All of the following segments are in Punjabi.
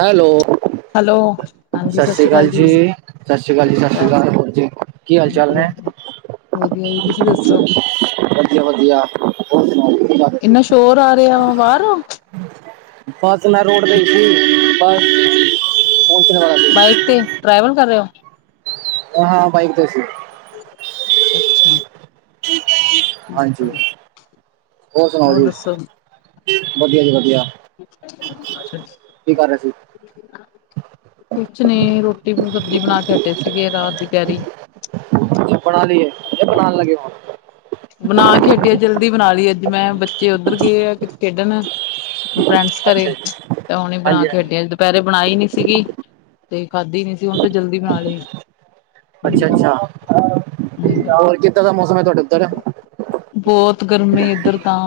ਹੈਲੋ ਹੈਲੋ ਹਾਂਜੀ ਸਤਿ ਸਸ ਸ੍ਰੀ ਸ਼੍ਰੀ ਅਕਾਲ ਕਾਲ ਜੀ, ਸਤਿ ਸਸ ਸ੍ਰੀ ਕਾਲ ਜੀ, ਸ਼੍ਰੀ ਸਸ ਸ੍ਰੀ ਅਕਾਲ ਕਾਲ ਹੋਰ ਜੀ ਕੀ ਹਾਲ ਚਾਲ ਹਾਂਜੀ ਨੇ? ਹਾਂਜੀ ਵਧੀਆ ਜੀ ਤੁਸੀਂ ਦੱਸੋ? [unintelligible] ਵਧੀਆ ਹੋਰ ਸੁਣਾਓ ਕਿਦਾਂ? ਇੰਨਾ ਸ਼ੋਰ ਆ ਰਿਆ ਵਾ ਬਾਰ ਔ? ਬਸ ਮੈ ਰੋਡ ਤੇ ਸੀ। ਬਸ ਪਹੁੰਚਣ ਵਾਲਾ ਸੀ ਬਾਈਕ ਤੇ ਟਰੈਵਲ ਕਰ ਰਹੇ ਓ। ਹਾਂ ਬਾਈਕ ਤੇ ਸੀ। ਅੱਛਾ-ਅੱਛਾ। [inaudible] [inaudible] ਹੋਰ ਸੁਣਾਓ ਜੀ, ਵਧੀਆ ਜੀ ਵਧੀਆ। ਅੱਛਾ ਕੀ ਕਰ ਰਹੇ ਸੀ [unintelligible] ਕੁਛ ਨੀ ਰੋਟੀ ਸਬਜ਼ੀ ਬਣਾ ਕੇ ਹਟੇ ਸੀਗੇ ਰਾਤ ਦੀ ਤਿਆਰੀ। ਬਣਾ ਲਈਏ [unintelligible] ਬਣਾਣ ਲੱਗੇ ਹੋ। ਬਣਾ ਕੇ ਹਟੀ ਜਲਦੀ ਬਣਾ ਲਈ ਏ ਅੱਜ ਮੈਂ ਬੱਚੇ ਉੱਧਰ ਗਏ ਆ ਖੇਡਨ। ਫਰੈਂਡਸ ਕਰੇ ਅੱਛਾ ਜੀ ਤਾਂ ਹੁਣੇ ਬਣਾ ਹਾਂਜੀ ਕੇ ਹੱਟੇਆ ਦੁ ਦੁਪਹਿਰੇ ਬਣਾਈ ਨੀ ਸੀਗੀ ਤੇ ਖਾਧੀ ਨੀ ਸੀ ਹੁਣ ਫਿਰ ਜਲਦੀ ਬਣਾ ਲਈ ਅੱਛਾ ਹਾਂਜੀ ਅੱਛਾ ਹਾਂਜੀ ਹੋਰ ਕਿੱਦਾਂ ਦਾ ਮੌਸਮ ਹੈ ਤੁਹਾਡੇ ਉੱਧਰ ਬਹੁਤ ਗਰਮੀ ਇੱਧਰ ਤਾਂ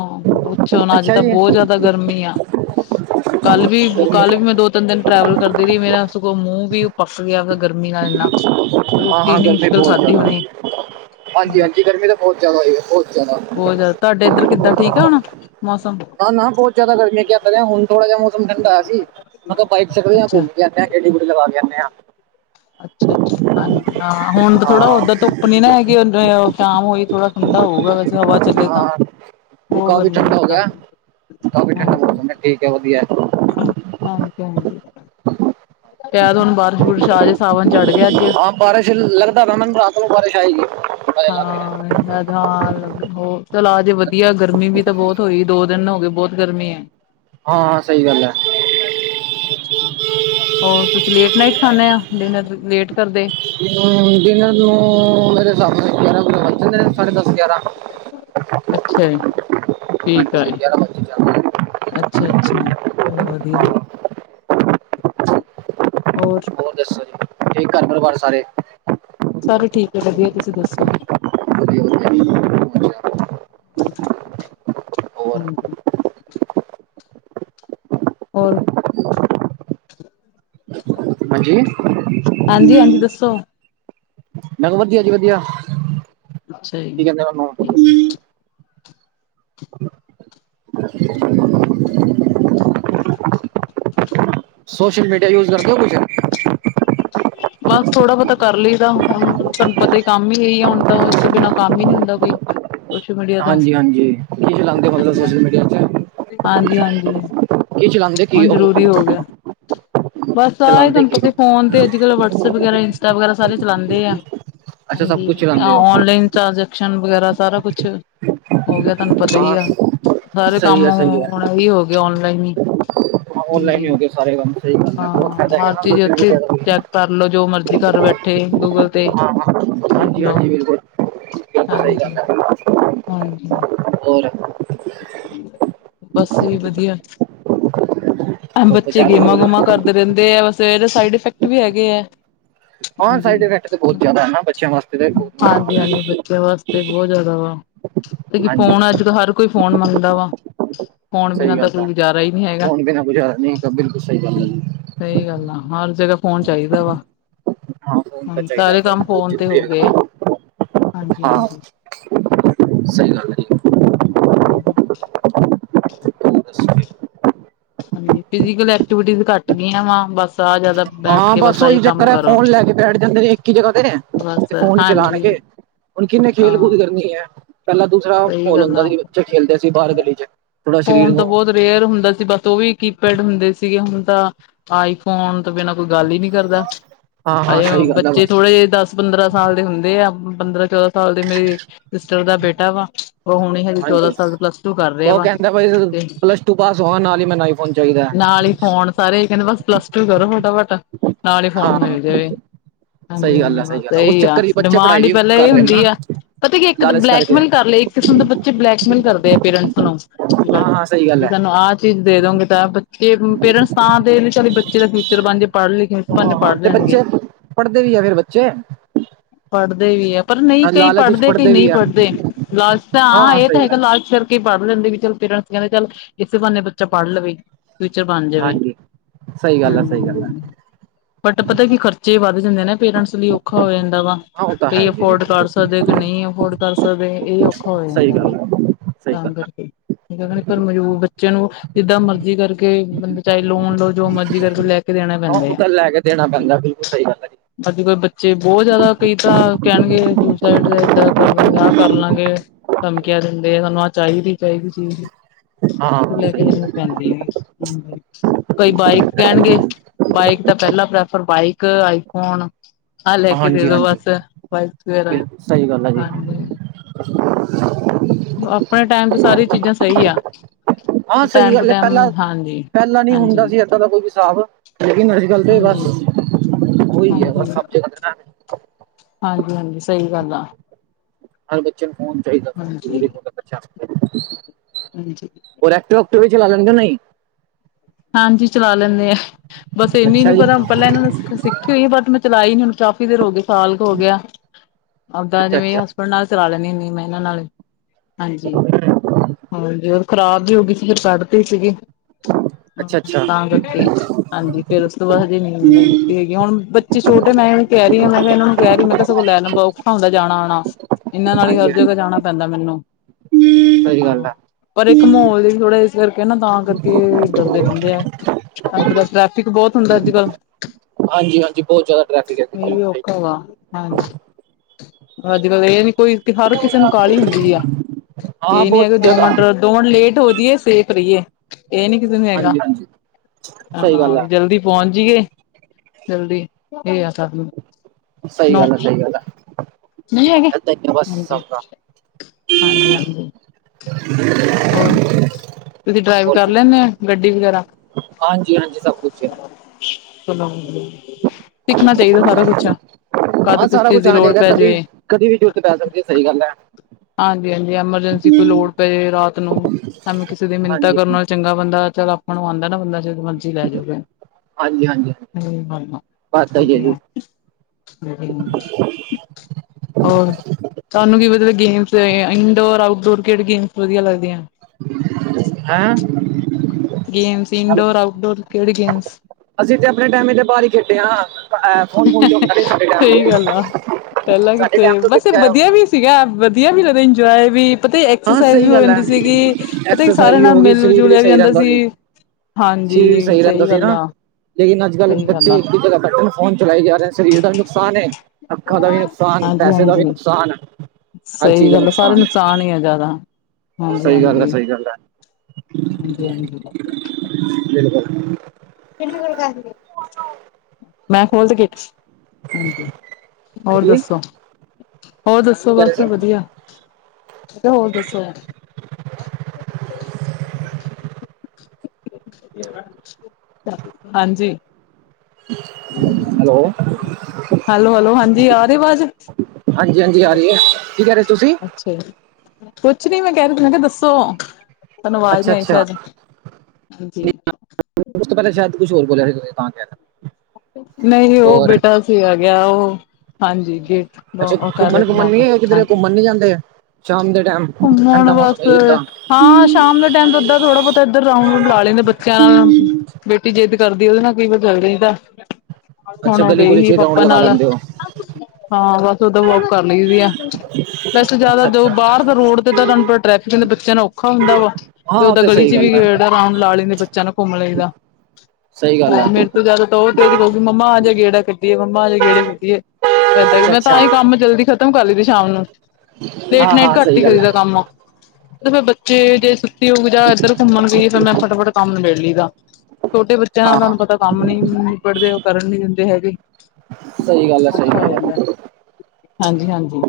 ਪੁੱਛੋ ਨਾ ਅੱਜ ਅੱਛਾ ਤਾਂ ਜੀ ਬਹੁਤ ਜਿਆਦਾ ਗਰਮੀ ਆ ਕੱਲ ਵੀ ਗਰਮੀ ਕੱਲ ਤਾਂ ਵੀ ਮੈਂ ਦੋ ਤਿੰਨ ਦਿਨ ਟਰੈਵਲ ਕਰਦੇ ਰਹੀ ਮੇਰਾ ਸਗੋ ਮੂੰਹ ਵੀ ਪੱਕ ਗਿਆ ਗਰਮੀ ਨਾਲ ਇੰਨਾ ਹਾਂ ਰੋਟੀ ਹਾਂ ਇੰਨੀ ਗਰਮੀ ਮੁਸ਼ਕਿਲ ਬਹੁਤ ਖਾਧੀ ਜ਼ਿਆਦਾ ਹੋਣੀ ਹਾਂਜੀ ਹਾਂਜੀ ਗਰਮੀ ਤਾਂ ਬਹੁਤ ਜ਼ਿਆਦਾ ਹੋਏ ਬਹੁਤ ਜ਼ਿਆਦਾ ਬਹੁਤ ਜ਼ਿਆਦਾ ਤੁਹਾਡੇ ਇੱਧਰ ਕਿੱਦਾਂ ਠੀਕ ਆ ਹੁਣ ਮੌਸਮ ਨਾ ਨਾ ਬਹੁਤ ਜ਼ਿਆਦਾ ਗਰਮੀਆਂ ਕ ਕਰ ਸਕਦੇ ਹੁਣ ਥੋੜ੍ਹਾ ਜਿਹਾ ਮੌਸਮ ਠੰਡਾ ਹੋਇਆ ਸੀ ਮੈਂ ਕਿਹਾ ਬਾਈਕ ਚੱਕਦੇ ਹਾਂ ਅੱਛਾ। ਘੁੰਮ ਦੇਆ। ਮੈਂ ਕਿਆ ਗੇੜੀ ਗੂੜੀ ਲਗਾ ਕੇ ਆਂਦੇ ਹਾਂ। ਅੱਛਾ ਅੱਛਾ ਹਾਂਜੀ ਹਾਂ ਹੁਣ ਤਾਂ ਥੋੜਾ ਹਾਂ ਓਦਾਂ ਧੁੱਪ ਨੀ ਨਾ ਹੈਗੀ ਸ਼ਾਮ ਹੋਈ ਥੋੜਾ ਠੰਡਾ ਹੋਉ ਹਵਾ ਚੱਲੇ ਤਾਂ ਹਾਂ ਬਹੁਤ ਕਾਫੀ ਗਰਮੀ ਹੈ ਠੰਡਾ ਅੱਜ ਹੋ ਤਾਂ ਗਿਆ ਕਾਫੀ ਠੰਡਾ ਹਾਂਜੀ ਮੌਸਮ ਹੈ ਠੀਕ ਹੈ ਵਧੀਆ ਹੈ ਹਾਂਜੀ ਹਾਂਜੀ ਸਾਇਦ ਹੁਣ ਬਾਰਿਸ਼ ਬੁਰਿਸ਼ ਆ ਜੇ ਸਾਵਨ ਚੜ ਗਿਆ ਅੱਜ ਹਾਂ ਬਾਰਿਸ਼ ਲੱਗਦਾ ਪਿਆ ਮੈਨੂੰ ਰਾਤ ਨੂੰ ਬਾਰਿਸ਼ ਆਏਗੀ ਥੋੜਾ ਜਿਹਾ ਲੱਗ ਰਿਹਾ ਹਾਂ। ਹਾਂ ਹੋਰ ਚੱਲ ਆਜੇ ਵਧੀਆ ਗਰਮੀ ਵੀ ਤਾਂ ਬਹੁਤ ਹੋਈ ਰਹੀ ਦੋ ਦਿਨ ਹੋ ਗਏ ਬਹੁਤ ਗਰਮੀ ਹੈ। ਹਾਂ ਸਹੀ ਗੱਲ ਹੈ। ਹੋਰ ਤੁਸੀਂ ਲੇਟ ਨਾਈਟ ਖਾਂਨੇ ਆ ਡਿਨਰ ਲੇਟ ਕਰਦੇ ਡਿਨਰ ਨੂੰ ਮੇਰੇ ਸਾਮਣੇ ਗਿਆਰਾਂ ਬਾਰਾ ਵੱਜ ਜਾਦੇ ਨੇ ਸਾਢੇ ਦਸ ਗਿਆਰਾਂ ਅੱਛਾ ਜੀ ਠੀਕ ਆ ਹਾਂਜੀ ਜੀ ਗਿਆਰਾਂ ਵਜੇ ਜਾਂਦੇ ਨੇ ਅੱਛਾ ਅੱਛਾ ਚਲੋ ਵਧੀਆ ਹੋਰ ਹੋਰ ਦੱਸੋ ਜੀ ਠੀਕ ਆ ਘਰ ਬਾਰ ਸਾਰੇ ਸਾਰੇ ਠੀਕ ਹੈ ਵਧੀਆ ਤੁਸੀਂ ਦੱਸੋ [unintelligible] ਅੱਛਾ ਹੋਰ ਹਾਂਜੀ ਹੋਰ ਹਾਂਜੀ ਹਾਂਜੀ ਹਾਂਜੀ ਦੱਸੋ ਮੈਂ ਕਿਹਾ ਵਧੀਆ ਜੀ ਵਧੀਆ ਅੱਛਾ ਕੀ ਜੀ ਕਹਿੰਦੇ ਉਹਨੂੰ ਠੀਕ [unintelligible] ਸੋਸ਼ਲ ਮੀਡੀਆ ਯੂਜ਼ ਕਰਦੇ ਉ ਕੁਛ ਬਸ ਥੋੜਾ ਬਹੁਤਾ ਕਰ ਲਈਦਾ ਤਾਂ ਹੁਣ ਕੰਮ ਤੁਹਾਨੂੰ ਪਤਾ ਹੀ ਕੰਮ ਹੀ ਏਈ ਆ ਹੁਣ ਤਾਂ ਇਸ ਤੋਂ ਬਿਨਾਂ ਕੰਮ ਹੀ ਨਹੀਂ ਹੁੰਦਾ ਕੋਈ ਸੋਸ਼ਲ ਮੀਡੀਆ ਤੋਂ ਹਾਂਜੀ ਹਾਂਜੀ ਕੀ ਚਲਾਦੇ ਮਤਲਬ ਸੋਸ਼ਲ ਮੀਡੀਆ ਚ ਹਾਂਜੀ ਹਾਂਜੀ ਕੀ ਚਲਾਂਦੇ ਹੁਣ ਜ਼ਰੂਰੀ ਹੋ ਗਿਆ। ਬਸ ਆ ਇਹ ਚਲਾਉਂਦੇ ਤੁਹਾਨੂੰ ਕੀ ਹੋ ਪਤਾ ਫੋਨ ਤੇ ਅੱਜ ਕੱਲ੍ਹ ਵਟਸਐਪ ਵਗੈਰਾ ਇੰਸਟਾ ਵਗੈਰਾ ਸਾਰੇ ਚਲਾਉਂਦੇ ਆ ਅੱਛਾ ਸਭ ਕੁਛ ਹਾਂਜੀ ਆ ਚਲਾਉਂਦੇ ਹੋ ਔਨਲਾਈਨ ਟ੍ਰਾਂਜੈਕਸ਼ਨ ਵਗੈਰਾ ਸਾਰਾ ਕੁਛ ਹੋ ਗਿਆ ਤੁਹਾਨੂੰ ਪਤਾ ਹੀ ਹਾਂ ਆ ਸਾਰੇ ਸਹੀ ਕੰਮ ਹੁਣ ਏ ਹੀ ਹੋ ਗਏ ਔਨਲਾਈਨ ਹੀ ਹਾਂ ਔਨਲਾਈਨ ਹੀ ਹਾਂਜੀ। ਹੋ ਗਿਆ ਸਾਰੇ ਕੰਮ ਸਹੀ ਗੱਲ ਹੈ ਬਹੁਤ ਫਾਇਦਾ ਹੈਗਾ ਸੋਸਲ਼ ਮੀਡੀਆ ਦਾ ਕਰਲੋ ਜੋ ਮਰਜ਼ੀ ਘਰ ਬੈਠੇ ਗੂਗਲ ਤੇ ਹਾਂ ਹਾਂ, ਦੇਖਲੋ ਹਾਂਜੀ-ਹਾਂਜੀ, ਬਿਲਕੁਲ। ਹਾਂਜੀ ਹਾਂਜੀ [unintelligible] ਬਸ ਜੀ ਵਧੀਆ। ਹੋਰ ਬੱਚੇ ਬਾਜ਼ਾਰ ਗੇਮਾਂ ਗੂਮਾਂ ਕਰਦੇ ਵਿੱਚ ਰਹੰਦੇ ਆ, ਵੈਸੇ ਏਦੇ ਸਾਈਡ ਇਫੈਕਟ ਵੀ ਹੈਗੇ ਐ। ਹਾਂ ਹਾਂਜੀ, ਸਾਈਡ ਇਫੈਕਟ ਤੇ ਬਹੁਤ ਜ਼ਿਆਦਾ ਹੈ ਨਾ ਬੱਚਿਆਂ ਵਾਸਤੇ ਤੇ ਬਹੁਤ ਹਾਂਜੀ- ਨੁਕਸਾਨ ਹਾਂਜੀ ਬੱਚੇ ਬਸ ਬੋਤ ਜਾਦਾ ਵਾ, ਤੇ ਹੈ ਕੀ ਹਾਂਜੀ ਫੋਨ ਅੱਜ ਕਲ ਹਰ ਕੋਈ ਫੋਨ ਮੰਗਦਾ ਵਾ। ਫੋਨ ਬਿਨਾ ਸਹੀ ਤਾਂ ਗੱਲ ਕੋਈ ਹੈ ਗੁਜ਼ਾਰਾ ਈ ਨਈ ਹੈਗਾ। ਫੋਨ ਬਿਨਾਂ ਗੁਜ਼ਾਰਾ ਨਹੀਂ ਹੈਗਾ ਬਿਲਕੁਲ ਸਹੀ ਗੱਲ ਹੈ ਜੀ ਸਹੀ ਗੱਲ ਆ, ਹਰ ਜਗਾ ਫੋਨ ਚਾਈਦਾ ਵਾ। ਹਾਂ ਚਾਈਦਾ ਸਾਰੇ ਕੰਮ ਬੋਤ-ਬੋਤ ਫੋਨ ਤੇ ਜਰੂਰੀ ਹੋ ਗਏ ਹੈਗਾ ਆ ਫੋਨ, ਹਾਂਜੀ ਹਾਂ। ਹਾਂਜੀ ਸਹੀ ਗੱਲ ਏ। ਹੂੰ। ਜੀ ਹਾਂਜੀ ਫਿਜ਼ੀਕਲ ਐਕਟੀਵਿਟੀਸ ਘੱਟ ਗਈਆਂ ਵਾ ਬਸ ਤਾਂ ਜਾਦਾ ਬੈਠ ਹਾਂ ਕੇ ਬਸ ਆਹੀ ਉਹੀ ਕੰਮ ਚੱਕਰ ਹੈ ਕਰੋ। ਫੋਨ ਲੈ ਕੇ ਬੈਠ ਜਾਂਦੇ ਨੇ ਇੱਕ ਹੀ ਜਗ੍ਹਾ ਤੇ ਬਸ ਬਸ, ਹਾਂਜੀ। ਹੁਨ ਕਿਨੇ ਹਾਂ ਖੇਲ-ਕੂਦ ਕਰਨੀ ਐ? ਪੈਲਾਂ ਦੂਸਰਾ, ਸਹੀ ਮਹੌਲ ਗੱਲ ਹੁੰਦਾ ਆ ਸੀ ਬੱਚੇ ਖੇਲਦੇ ਸੀ ਬਾਹਰ ਗਲੀ ਚ, ਥੋੜਾ ਸਰੀਰ ਨੂੰ ਵੇਅਰ ਹੁੰਦਾ ਸੀ ਬਸ ੳਵੀ ਕੀ-ਪੈਡ ਹੁੰਦੇ ਸੀਗੇ, ਹੁਨ ਤਾਂ ਆਈਫੋਨ ਤੋਂ ਬਿਨਾ ਕੋਈ ਗੱਲ ਈ ਨੀ ਕਰਦਾ, ਹਾਂ ਹਾਂ ਅਜੇ ਸਹੀ ਗੱਲ ਹੈ ਬੱਚੇ ਬਸ ਥੋੜੇ ਜੇ ਦਸ ਪੰਦਰਾਂ ਸਾਲ ਦੇ ਹੁੰਦੇ ਆ, ਪੰਦਰਾਂ-ਚੌਦਾਂ ਸਾਲ ਦੇ ਮੇਰੀ ਸਿਸਟਰ ਦਾ ਬੇਟਾ ਵਾ ੳ ਹੁਨ ਹਲੇ ਹਾਂਜੀ ਸਾਲ ਪਲੱਸ ਟੂ ਕਰ ਰੇਆ ਉਹ ਵਾ ਕਹਿੰਦਾ ਬਾਈ ਤੇ, ਪਲੱਸ ਟੂ ਪਾਸ ਹੋਣ ਨਾਲ ਹੀ ਮੈਨੂੰ ਆਈਫੋਨ ਚਾਹੀਦਾ ਨਾਲ ਈ ਹੁਣ ਸਾਰੇ ਏਹੀ ਕਹੰਦੇ ਬਸ ਪਲੱਸ ਟੂ ਕਰੋ ਫਟਾਫਟ, ਨਾਲ ਈ ਫੋਨ ਹਾਂ ਮਿਲ ਜਾਵੇ। ਸਹੀ ਗੱਲ ਹਾਂਜੀ-ਹਾਂਜੀ ਹੈ ਸਹੀ ਬਸ ਗੱਲ ਹੈ ਉਸ ਏਹੀ ਆ, ਚੱਕਰ ਚ ਬੱਚੇ ਪੜ੍ਹਾਈ ਡਿਮਾਂਡ ਈ ਵੀ ਪੈਲਾਂ ਕਰ ਐਈ ਰਹੇ ਹੁੰਦੀ ਨਾ ਆ, ਪਤਾ ਕੀ ਇੱਕ ਤਾਂ ਲਾਲਚ ਬਲੈਕ ਕਰਕੇ ਕਰ ਲਏ ਇੱਕ ਕਿਸਮ ਦੇ ਬੱਚੇ ਬਲੈਕਮੇਲ ਕਰਦੇ ਆ ਪੇਰੈਂਟਸ ਨੂੰ। ਠੀਕ ਐ। ਹਾਂ ਹਾਂ ਸਹੀ ਗੱਲ ਵੀ ਹੈ ਸਾਨੂੰ ਆਹ ਚੀਜ਼ ਦੇ ਦੋਂਗੇ ਤਾਂ ਬੱਚੇ ਪੇਰੈਂਟਸ ਤਾਂ ਦੇ ਬੱਚੇ ਦਾ ਫਿਊਚਰ ਬਨ ਜੇ ਪੜ-ਲਿਖ ਬਨ ਪਢ਼ ਲੈਣਗੇ। ਪਢ਼ਦੇ ਵੀ ਆ ਫੇਰ ਬੱਚੇ। ਪਢ਼ਦੇ ਵੀ ਐ। ਪਰ ਨਈ ਕਈ ਲਾਲਚ ਵਿੱਚ ਪਢ਼ਦੇ ਕਈ ਪੜ੍ਹਦੇ ਨਈ ਵੀ ਆ ਪਢ਼ਦੇ। ਲਾਲਚ ਤਾਂ ਹਾਂ ਆ, ਹਾਂ ਏ ਤਾਂ ਸਹੀ ਹੈਗਾ ਗੱਲ ਹੈ ਲਾਲਚ ਫੇਰ ਪੜ ਲੈਂਦੇ ਵੀ ਚੱਲ ਪੇਰੈਂਟਸ ਕੈਂਦੇ ਚਲ ਏਸੀ ਬਹਾਨੇ ਬੱਚਾ ਪੜ ਲਵੇ। ਫਿਊਚਰ ਬਨ ਜਾਵੇ। ਹਾਂਜੀ ਸਹੀ ਗੱਲ ਹੈ ਸਹੀ ਗੱਲ ਹੈ ਹੂੰ। ਬਟ ਪਤਾ ਕੀ ਖਰਚੇ ਵੱਧ ਜਾਂਦੇ ਨੇ ਪੇਰੈਂਟਸ ਲਈ ਔਖਾ ਹੋ ਜਾਂਦਾ ਵਾ। ਹਾਂ ਉਹ ਤਾਂ ਹੈ ਕਈ ਹੀ ਹੈ ਜੀ ਅਫੋਰਡ ਕਰ ਬਿਲਕੁਲ ਸਕਦੇ ਕੇ ਨਈ ਅਫੋਰਡ ਕਰ ਸਕਦੇ ਏਹ ਔਖਾ ਹੋ ਸਹੀ ਜਾਂਦਾ ਵਾ। ਗੱਲ ਹੈ ਸਹੀ ਤਾਂ ਗੱਲ ਹੈ ਕਰਕੇ, ਜਦੋਂ ਤਿਕਣ ਮਜਬੂਰ ਬੱਚੇ ਨੂੰ ਜਿੱਦਾ ਮਰਜੀ ਕਰਕੇ ਕੇ ਬੰਦੇ ਚਾਹੇ ਲੋਨ ਲੋ, ਜੋ ਮਰਜੀ ਕਰਕੇ ਲੈ ਕੇ ਦੇਨੇ ਹਾਂ ਪੈਂਦੇ ਉਹ ਆ। ਤਾਂ ਲੈ ਕੇ ਦੇਣਾ ਪੈਂਦਾ ਬਿਲਕੁਲ ਸਹੀ ਗੱਲ ਹੈ ਜੀ ਅੱਜ ਕਲ ਤੇ ਬੱਚੇ ਬੋਤ ਜਾਦਾ ਕਈ ਤਾਂ ਕੈਣਗੇ ਸੁਸਾਈਡ ਦਾ ਏਦਾਂ ਕਰ ਲੈਣ ਯਾ ਕਰ ਲਾਂਗੇ, ਧਮਕੀਆਂ ਦੇਂਦੇ ਸਾਨੂੰ ਆਹ ਚਾਈਦੀ, ਚਾਈਦੀ ਚੀਜ ਫੇਰ ਹਾਂ ਲੈ ਕੇ ਸਹੀ ਦੇਨੀ ਗੱਲ ਪੈਂਦੀ ਐ। ਕਈ ਬਾਈਕ ਕੈਣਗੇ, ਬਾਈਕ ਤਾਂ ਪੈਲਾਂ ਪ੍ਰੈਫਰ ਬਾਈਕ, ਆਈਫੋਨ ਆਹ ਲੈ ਕੇ ਦੇ ਹਾਂਜੀ ਦੋ ਹਾਂਜੀ ਬਸ ਬਾਈਕ ਵਗੈਰਾ। ਬਿਲਕੁਲ ਸਹੀ ਗੱਲ ਹੈ ਜੀ [inaudible] ਅਪਨੇ ਟਾਈਮ ਤੇ ਸਾਰੀਆ ਚੀਜਾ ਸਹੀ ਆ। ਹਾਂ ਸਹੀ ਟਾਈਮ ਆ। ਟੂ ਟਾਈਮ ਪੈਲਾਂ, ਹਾਂਜੀ ਪੈਲਾਂ ਨੀ ਹੁੰਦਾ ਹਾਂਜੀ ਸੀ ਏਦਾਂ ਦਾ ਕੋਈ ਵੀ ਹਸਾਬ। ਲੇਕਿਨ ਅੱਜ-ਕਲ ਤੇ ਬਸ, ਹਾਂਜੀ ੳਈ ਐ ਬਸ ਸਭ ਜਗਾ ਤੇ ਹਾਂਜੀ-ਹਾਂਜੀ, ਸਹੀ ਗੱਲ ਆ। ਹਰ ਬੱਚੇ ਨੂੰ ਫੋਨ ਚਾਈਦਾ। ਫੋਨ ਜ਼ਰੂਰੀ ਹਾਂਜੀ ਹੈਗਾ ਬੱਚੇਆਂ ਵਾਸਤੇ। ਹਾਂਜੀ। ਹੋਰ ਐਕਟਿਵਾ-ਊਕੁਟਿਵਾ ਵੀ ਚਲਾ ਲੈਂਦੇ ਨਈਂ। ਹਾਂਜੀ ਚਲਾ ਲੈਂਣੇ ਏ, ਬਸ ਇਨੀਂ ਨੀਂ ਅੱਛਾ ਜੀ, ਪਰਾ ਪੈਲਾਂ ਇਨਾਂ ਨ ਸਿ ਸਿੱਖ ਹੋਈ ਬਟ ਮੈਂ ਚਲਾਈ ਨੀਂ ਹੁਣ ਕਾਫ਼ੀ ਦੇਰ ਹੋ ਗੀ ਸਾਲ ਕੁ ਹੋ ਗਿਆ, ਆਪਦਾ ਜਿਵੇਂ ਅੱਛਾ-ਅੱਛਾ, ਹਸਬੈਂਡ ਨਾਲ ਚਲਾ ਲੈਣੀ ਹੁੰਨੀ ਮੈਂ ਇਨ੍ਹਾਂ ਨਾਲੇ ਹਾਂਜੀ। ਹੋਰ? ਖ਼ਰਾਬ ਵੀ ਹੋ ਗਈ ਸੀ। ਫਿਰ ਕੜ੍ਹਤੀ ਸੀਗੀ। ਅੱਛਾ-ਅੱਛਾ, [unintelligible] ਤਾਂ ਕਰਕੇ, ਹਾਂਜੀ। ਫੇਰ ਉਸ ਤੋਂ ਬਾਅਦ ਹਜੇ ਨੀਂਦ ਹੈਗੀ ਹੁਣ ਬੱਚੇ ਛੋਟੇ, ਮੈਂ ਇਹਨਾਂ ਨੂੰ ਕੈ ਰੀ ਆਂ। ਮੈਂ ਕਿਆ ਇਨ੍ਹਾਂ ਨੂੰ ਕੈ ਰੀ ਮੈਂ ਕਿਆ ਸਗੋਂ ਲੈ ਲਵੋ ਔਖਾ ਹੁੰਦਾ ਜਾਣਾ-ਆਣਾ। ਇਨ੍ਹਾਂ ਨਾਲ ਹੀ ਹਰ ਜਗ੍ਹਾ ਹਾਂਜੀ-ਹਾਂਜੀ, ਜਾਣਾ ਪੈਂਦਾ ਮੈਨੂੰ। ਸਹੀ ਗੱਲ ਆ। ਪਰ ਇੱਕ ਮਾਹੌਲ ਵੀ ਥੋੜਾ ਇਸ ਕਰਕੇ ਨਾ ਤਾਂ ਕਰਕੇ ਚਲਦੇ ਰਹਿੰਦੇ ਆ, ਤਾਨੂੰ ਪਤਾ ਟ੍ਰੈਫਿਕ ਬੋਤ ਹੁੰਦਾ ਅੱਜ-ਕਲ। ਹਾਂਜੀ, ਹਾਂਜੀ ਬੋਤ ਜ਼ਿਆਦਾ ਟਰੈਫਿਕ ਐ ਜੀ ਬਿਲਕੁਲ। ਸਹੀ। ਹੋਵਾ, ਹਾਂਜੀ। ਅੱਜ-ਕਲ ਏ ਨੀਂ ਕੋਈ ਹਰ ਕਿਸੇ ਨੂੰ ਕਾਹਲੀ ਹੁੰਦੀ ਆ, ਹਾਂ ਏ ਨੀਂ ਐ ਬਹੁਤ ਕਿ ਦੋ ਜ਼ਿਆਦਾ, ਮਿੰਟ ਦੋ ਮਿੰਟ ਲੇਟ ਹੋ ਜਈਏ, ਸੇਫ ਰਈਏ। ਏ ਨੀਂ ਕਿਸੇ ਨੂੰ ਹੈਗਾ, ਹਾਂਜੀ-ਹਾਂਜੀ। ਸਹੀ ਗੱਲ ਹਾਂ, ਆ, ਜਲਦੀ ਪਹੁੰਚ ਜੀ ਈਏ। ਜਲਦੀ ਏ ਆ ਸਭ ਨੂੰ। ਸਈ ਨੋ ਗੱਲ ਆ, ਸਈ ਗੱਲ ਆ, ਨਹੀਂ ਹੈਗੇ ਏਦਾਂ ਈ ਬਸ, ਹਾਂਜੀ ਸਬ ਦਾ। ਹਾਂਜੀ, ਹਾਂਜੀ। [inaudible] ਹੋਰ, ਤੁਸੀਂ ਡਰਾਈਵ ਕਰ ਲੈਂਣੇ ਆਂ, ਗੱਡੀ ਵਗੈਰਾ। ਹਾਂਜੀ, ਹਾਂਜੀ। ਸਭ ਕੁਝ। [unintelligible] ਸਿੱਖਣਾ ਚਾਈਦਾ ਸਾਰਾ ਕੁਛ। ਕਦ ਹਾਂ, ਕਿਸ ਸਾਰਾ ਚੀਜ਼ ਕੁਛ ਦੀ ਆਣਾ ਲੋੜ ਚਾਈਦਾ ਪੈ ਕਦੀ, ਜਾਵੇ ਕਦੀ ਵੀ ਜਰੂਰਤ ਪੈ ਸਕਦੀ ਐ। ਸਈ ਗੱਲ ਐ। ਹਾਂਜੀ, ਹਾਂਜੀ ਐਮਰਜੈਂਸੀ ਕੋਈ ਲੋੜ ਪੈ ਜੇ ਰਾਤ ਨੂੰ। ਕਿਸੇ ਦੀ ਮਿੰਨਤਾਂ ਹਾਂਜੀ। ਕਰਨ ਨਾਲੋਂ ਚੰਗਾ ਬੰਦਾ ਚੱਲ ਆਪਾਂ ਨੂੰ ਆਂਦਾ ਨਾਂ ਬੰਦਾ ਜਦ ਮਰਜੀ ਲੈ ਜਾਵੇ। ਹਾਂਜੀ-ਹਾਂਜੀ, [unintelligible] ਪਤਾ ਹੀ ਹੈ ਜੀ, ਵਧੀਆ [unintelligible] ਹੋਰ? ਤਾਨੂੰ ਕੀ ਮਤਲਬ ਗੇਮਸ ਇੰਨਡੋਰ-ਆਊਟਡੋਰ ਕੇੜੀ ਗੇਮਸ ਵਧੀਆ ਲੱਗਦੀਆਂ। [unintelligible] ਹੈਂ? ਗੇਮਸ ਇੰਨਡੋਰ, ਆਊਟ ਡੋਰ ਕੇੜੀ ਗੇਮਸ। ਅਸੀਂ ਤੇ ਆਪਣੇ ਟਾਈਮ ਤੇ ਬਾਰ ਈ ਖੇਡੇ ਆਂ। ਐ ਫੋਨ-ਫੂਨ ਤੇ ਹੁੰਦਾ ਨੀਂ ਸਾਡੇ ਟੈਮ ਤੇ। ਪੈਲਾਂ ਸਾਡੇ ਟਾਈਮ ਕਿਥੇ, ਤੋਂ ਵੈਸੇ ਵਧੀਆ ਕਿੱਥੇ ਵੀ ਸੀਗਾ ਵਧੀਆ ਵੀ ਲੱਗਦਾ, ਇੰਜੋਏ ਵੀ ਪਤਾ ਹਾਂ ਐਕਸਰਸਾਈਜ਼ ਵੀ ਸਹੀ ਹੋ ਗੱਲ ਹੈ ਜਾਂਦੀ ਸੀਗੀ। ਪਤਾ ਐਕਸਰਸਾਈਜ਼ ਸਾਰਿਆਂ ਵੀ ਨਾਲ ਹੋ ਗਈ ਮਿਲ ਸਰੀਰ ਜੁਲਿਆ ਵੀ ਸਹੀ ਜਾਂਦਾ ਰਹਿੰਦਾ ਸੀ। ਸਰੀਰ ਵੀ ਹਾਂਜੀ, ਸਹੀ ਰਹਿੰਦਾ ਸਈ ਸੀ ਗੱਲ ਨਾ ਆ। ਲੇਕਿਨ ਅੱਜ-ਕਲ ਸਹੀ ਗੱਲ ਆ ਬੱਚੇ ਇਕ ਜਗ੍ਹਾ ਬੈਠੇ ਫੋਨ ਚਲਾਈ ਜਾ ਰੇ ਸਰੀਰ ਦਾ ਵੀ ਨੁਕਸਾਨ ਏ। ਅੱਖਾਂ ਦਾ ਵੀ ਨੁਕਸਾਨ, ਪੈਸੇ ਦਾ ਵੀ ਨੁਕਸਾਨ ਐ। ਸਈ ਗੱਲ ਐ, ਸਾਰੇ ਨੁਕਸਾਨ ਈ ਐ ਜ਼ਿਆਦਾ। ਹੈ ਹਾਂਜੀ, ਸਹੀ ਗੱਲ ਹੈ ਹਾਂਜੀ। ਸਹੀ ਗੱਲ ਹੈ ਹਾਂਜੀ, ਹਾਂਜੀ। ਬਿਲਕੁਲ। [unintelligible] ਮੈਂ ਖੋਲ ਦੇ ਗੇਟ। ਹਾਂਜੀ ਹੋਰ ਹਾਂਜੀ ਦੱਸੋ। ਹੋਰ ਦੱਸੋ ਕਹਿ ਰਹੇ ਬਸ ਸੀ ਵਧੀਆ। ਮੈਂ ਕਿਆ ਹੋਰ ਦੱਸੋ? [inaudible] ਹਾਂਜੀ। ਹੈਲੋ ਹੈਲੋ -ਹੈਲੋ ਹਾਂਜੀ ਆ ਰੀ ਵਾਜ਼ ਹਾਂਜੀ -ਹਾਂਜੀ ਆ ਰੀ ਐ, ਕੀ ਕਹਿ ਰਹੇ ਤੁਸੀਂ ਅੱਛਾ ਜੀ, ਕੁੱਛ ਨੀ ਮੈਂ ਕਹਿ ਰੀ, ਮੈਂ ਕਿਹਾ ਦੱਸੋ। ਹੈਲੋ ਵਾਜ ਨੀ ਅੱਛਾ ਆਈ ਅੱਛਾ ਸ਼ਾਇਦ, ਹਾਂਜੀ। ਉਸ ਤੋਂ ਪੈਲੇ ਸ਼ਾਇਦ ਕੁਛ ਹੋਰ ਬੋਲਿਆ ਸੀ ਤੁਸੀਂ ਤਾਂ ਕਹਿ ਤਾ ਨਹੀਂ ਉਹ ਬੇਟਾ ਸੀ ਆ ਗਿਆ ਉਹ ਹਾਂਜੀ ਗੇਟ ਅੱਛਾ ਨੋਕ ਕਰ ਘੁੰਮਣ ਘੁੰਮਣ ਨੋਕ ਨੀ ਕਿਧਰੇ ਹਾਂਜੀ ਘੁੰਮਣ ਨੀ ਜਾਂਦੇ ਸ਼ਾਮ ਦੇ ਟਾਈਮ ਹੁਣ ਠੰਡਾ ਮੌਸਮ ਬਸ ਜਿੱਦਾਂ ਹਾਂ, ਸ਼ਾਮ ਦਾ ਟੈਮ ਉਦਾਂ ਥੋੜਾ ਬਹੁਤਾ ਇੱਧਰ ਰਾਉਂਡ ਰੁਉਂਡ ਲਾ ਲਈ ਦਾ ਬੱਚਿਆਂ ਨਾਲ ਬੇਟੀ ਜਿੱਦ ਕਰਦੀ ਉਹਦੇ ਨਾਲ ਕੀ ਵਾਰ ਚੱਲ ਜਾਈ ਦਾ ਅੱਛਾ ਹੁਣ ਉਹ ਗਲੀ ਗਈ ਗੁਲੀ ਚ ਹੀ ਰਾਊਂਡ ਪਾਪਾ ਲਗਾ ਨਾਲ ਲੈਂਦੇ ਹੋ। ਹਾਂ ਬਸ ਉਹਦਾ ਵੋਕ ਕਰਨ ਲਈ ਦੀ ਆ ਵੈਸੇ, ਜਾਦਾ ਅੱਛਾ ਦੋ ਅੱਛਾ ਬਾਰ ਰੋਡ ਤੇ ਤਾਂ ਪਤਾ ਟ੍ਰੈਫਿਕ ਕਦੇ ਬੱਚਿਆਂ ਦਾ ਔਖਾ ਹੁੰਦਾ ਵਾ ਹਾਂ ਤੇ ਉਹ ਉਦਾਂ ਗਲੀ ਸਹੀ ਚ ਗੱਲ ਹੈ ਗੇੜਾਂ ਰਾਉਂਡ ਲਾ ਲਈ ਬੱਚਿਆਂ ਨਾਲ ਘੁੰਮ ਲਈ ਦਾ ਸਹੀ ਗੱਲ ਹੈ [unintelligible] ਜਾਦਾ ਤਾਂ ਉਹੀ ਕਹੇਗੀ, ਮੰਮਾ ਆਜਾ ਗੇੜਾ ਕੱਟੀਏ-ਮੰਮਾ ਆ ਜਾ ਗੇੜੇ ਕੱਟੀਏ, ਏਦਾਂ ਅੱਛਾ ਮੈਂ ਅੱਛਾ ਤਾਂ ਹੀ ਕੰਮ ਜਲਦੀ ਖ਼ਤਮ ਕਰ ਲਏ ਸ਼ਾਮ ਨੂੰ ਲੇਟ ਹਾਂ ਹਾਂ ਨਾਈਟ ਘੱਟ ਹੀ ਸਹੀ ਗੱਲ ਹੈ ਕਰੀਦਾ ਕੰਮ ਬੱਚੇ ਜੇ ਸੁਤੀ ਹੋਊ ਜਾਂ ਇੱਧਰ ਘੁੰਮਣ ਗਈ, ਫਿਰ ਮੈਂ ਫਟਾਫਟ ਕੰਮ ਨਬੇੜ ਲਈ ਦਾ ਛੋਟੇ ਬੱਚਿਆਂ ਨਾਲ ਹਾਂ ਤੁਹਾਨੂੰ ਪਤਾ ਕੰਮ ਨੀ ਨਿਬੜ ਦੇ, ਉਹ ਕਰਨ ਨੀ ਦਿੰਦੇ ਹੈਗੇ। ਸਹੀ ਗੱਲ ਹੈ ਔਖਾ ਸਹੀ ਹੋ ਗੱਲ ਜਾਂਦੈ, ਹੈ ਹਾਂਜੀ-ਹਾਂਜੀ।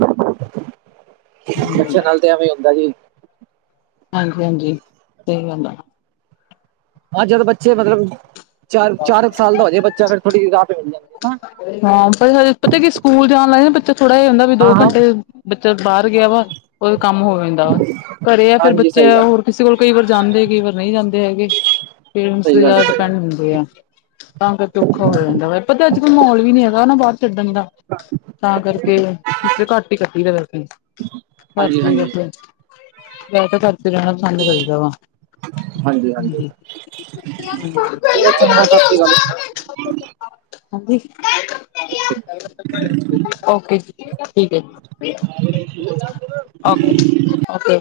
ਬੱਚਿਆਂ ਨਾਲ ਤੇ ਐਵੈ ਈ ਹੁੰਦੈ ਜੀ। ਹਾਂਜੀ-ਹਾਂਜੀ ਸਹੀ ਗੱਲ ਆ। ਹਾਂ, ਜਦ ਬੱਚੇ ਮਤਲਬ ਚਾਰ-ਚਾਰ ਸਾਲ ਦਾ ਹੋ ਜੇ, ਬੱਚਾ ਫੇਰ ਥੋੜ੍ਹੀ ਜਹੀ ਰਾਹਤ ਮਿਲ ਜਾਂਦੀ ਹਨਾ। ਹਾਂ, ਪਤਾ ਕੀ ਸਕੂਲ ਜਾਣ ਲੱਗ ਨਾ ਬੱਚਾ ਥੋੜਾ ਜ ਹੁੰਦਾ ਵੀ ਦੋ ਹਾਂ ਹਾਂ ਘੰਟੇ ਬੱਚਾ ਬਾਹਰ ਗਿਆ ਵਾ, ਉਹਦੇ ਕੰਮ ਹੋ ਜਾਂਦਾ ਵਾ, ਘਰੇ ਆ ਫੇਰ ਹਾਂਜੀ ਬੱਚੇ ਸਹੀ ਗੱਲ ਹੈ ਹੋਰ ਅਸੀ ਹੁਣ ਕਈ ਵਾਰ ਜਾਂਦੇ, ਕਈ ਵਾਰ ਨਹੀਂ ਜਾਂਦੇ ਹੈਗੇ, ਪੇਰੈਂਟਸ ਦੇ ਸਹੀ ਗੱਲ ਜਾਦਾ ਹੈ ਸਹੀ ਗੱਲ ਡਿਪੈਂਡ ਹੁੰਦੇ ਆ ਤਾਂ ਕਰਕੇ ਔਖਾ ਹੋ ਜਾਂਦਾ ਵਾ, ਪਤੈ ਅੱਜ-ਕਲ ਮਹੋਲ ਵੀ ਨੀ ਹੈਗਾ ਨਾ ਬਾਹਰ ਛੱਡਣ ਦਾ ਤਾਂ ਕਰਕੇ ਘੱਟ ਈ ਕੱਢੀ ਦਾ ਰਾਤੀ। ਹਾਂਜੀ ਰਾਤੀ ਹਾਂਜੀ ਵੈਸੇ, ਵੈਸੇ ਤਾਂ ਰਾਤੀ ਜਾਣਾ ਪਸੰਦ ਕਰੀਦਾ ਵਾ [inaudible] ਹਾਂਜੀ ਹਾਂਜੀ ਚਲੋ ਚੰਗਾ ਸਤਿ ਸ੍ਰੀ [unintelligible] ਹਾਂਜੀ। ਅਕਾਲ [unintelligible] ਓਕੇ ਜੀ ਠੀਕ ਐ ਜੀ। [unintelligible] ਓਕੇ-ਓਕੇ [unintelligible]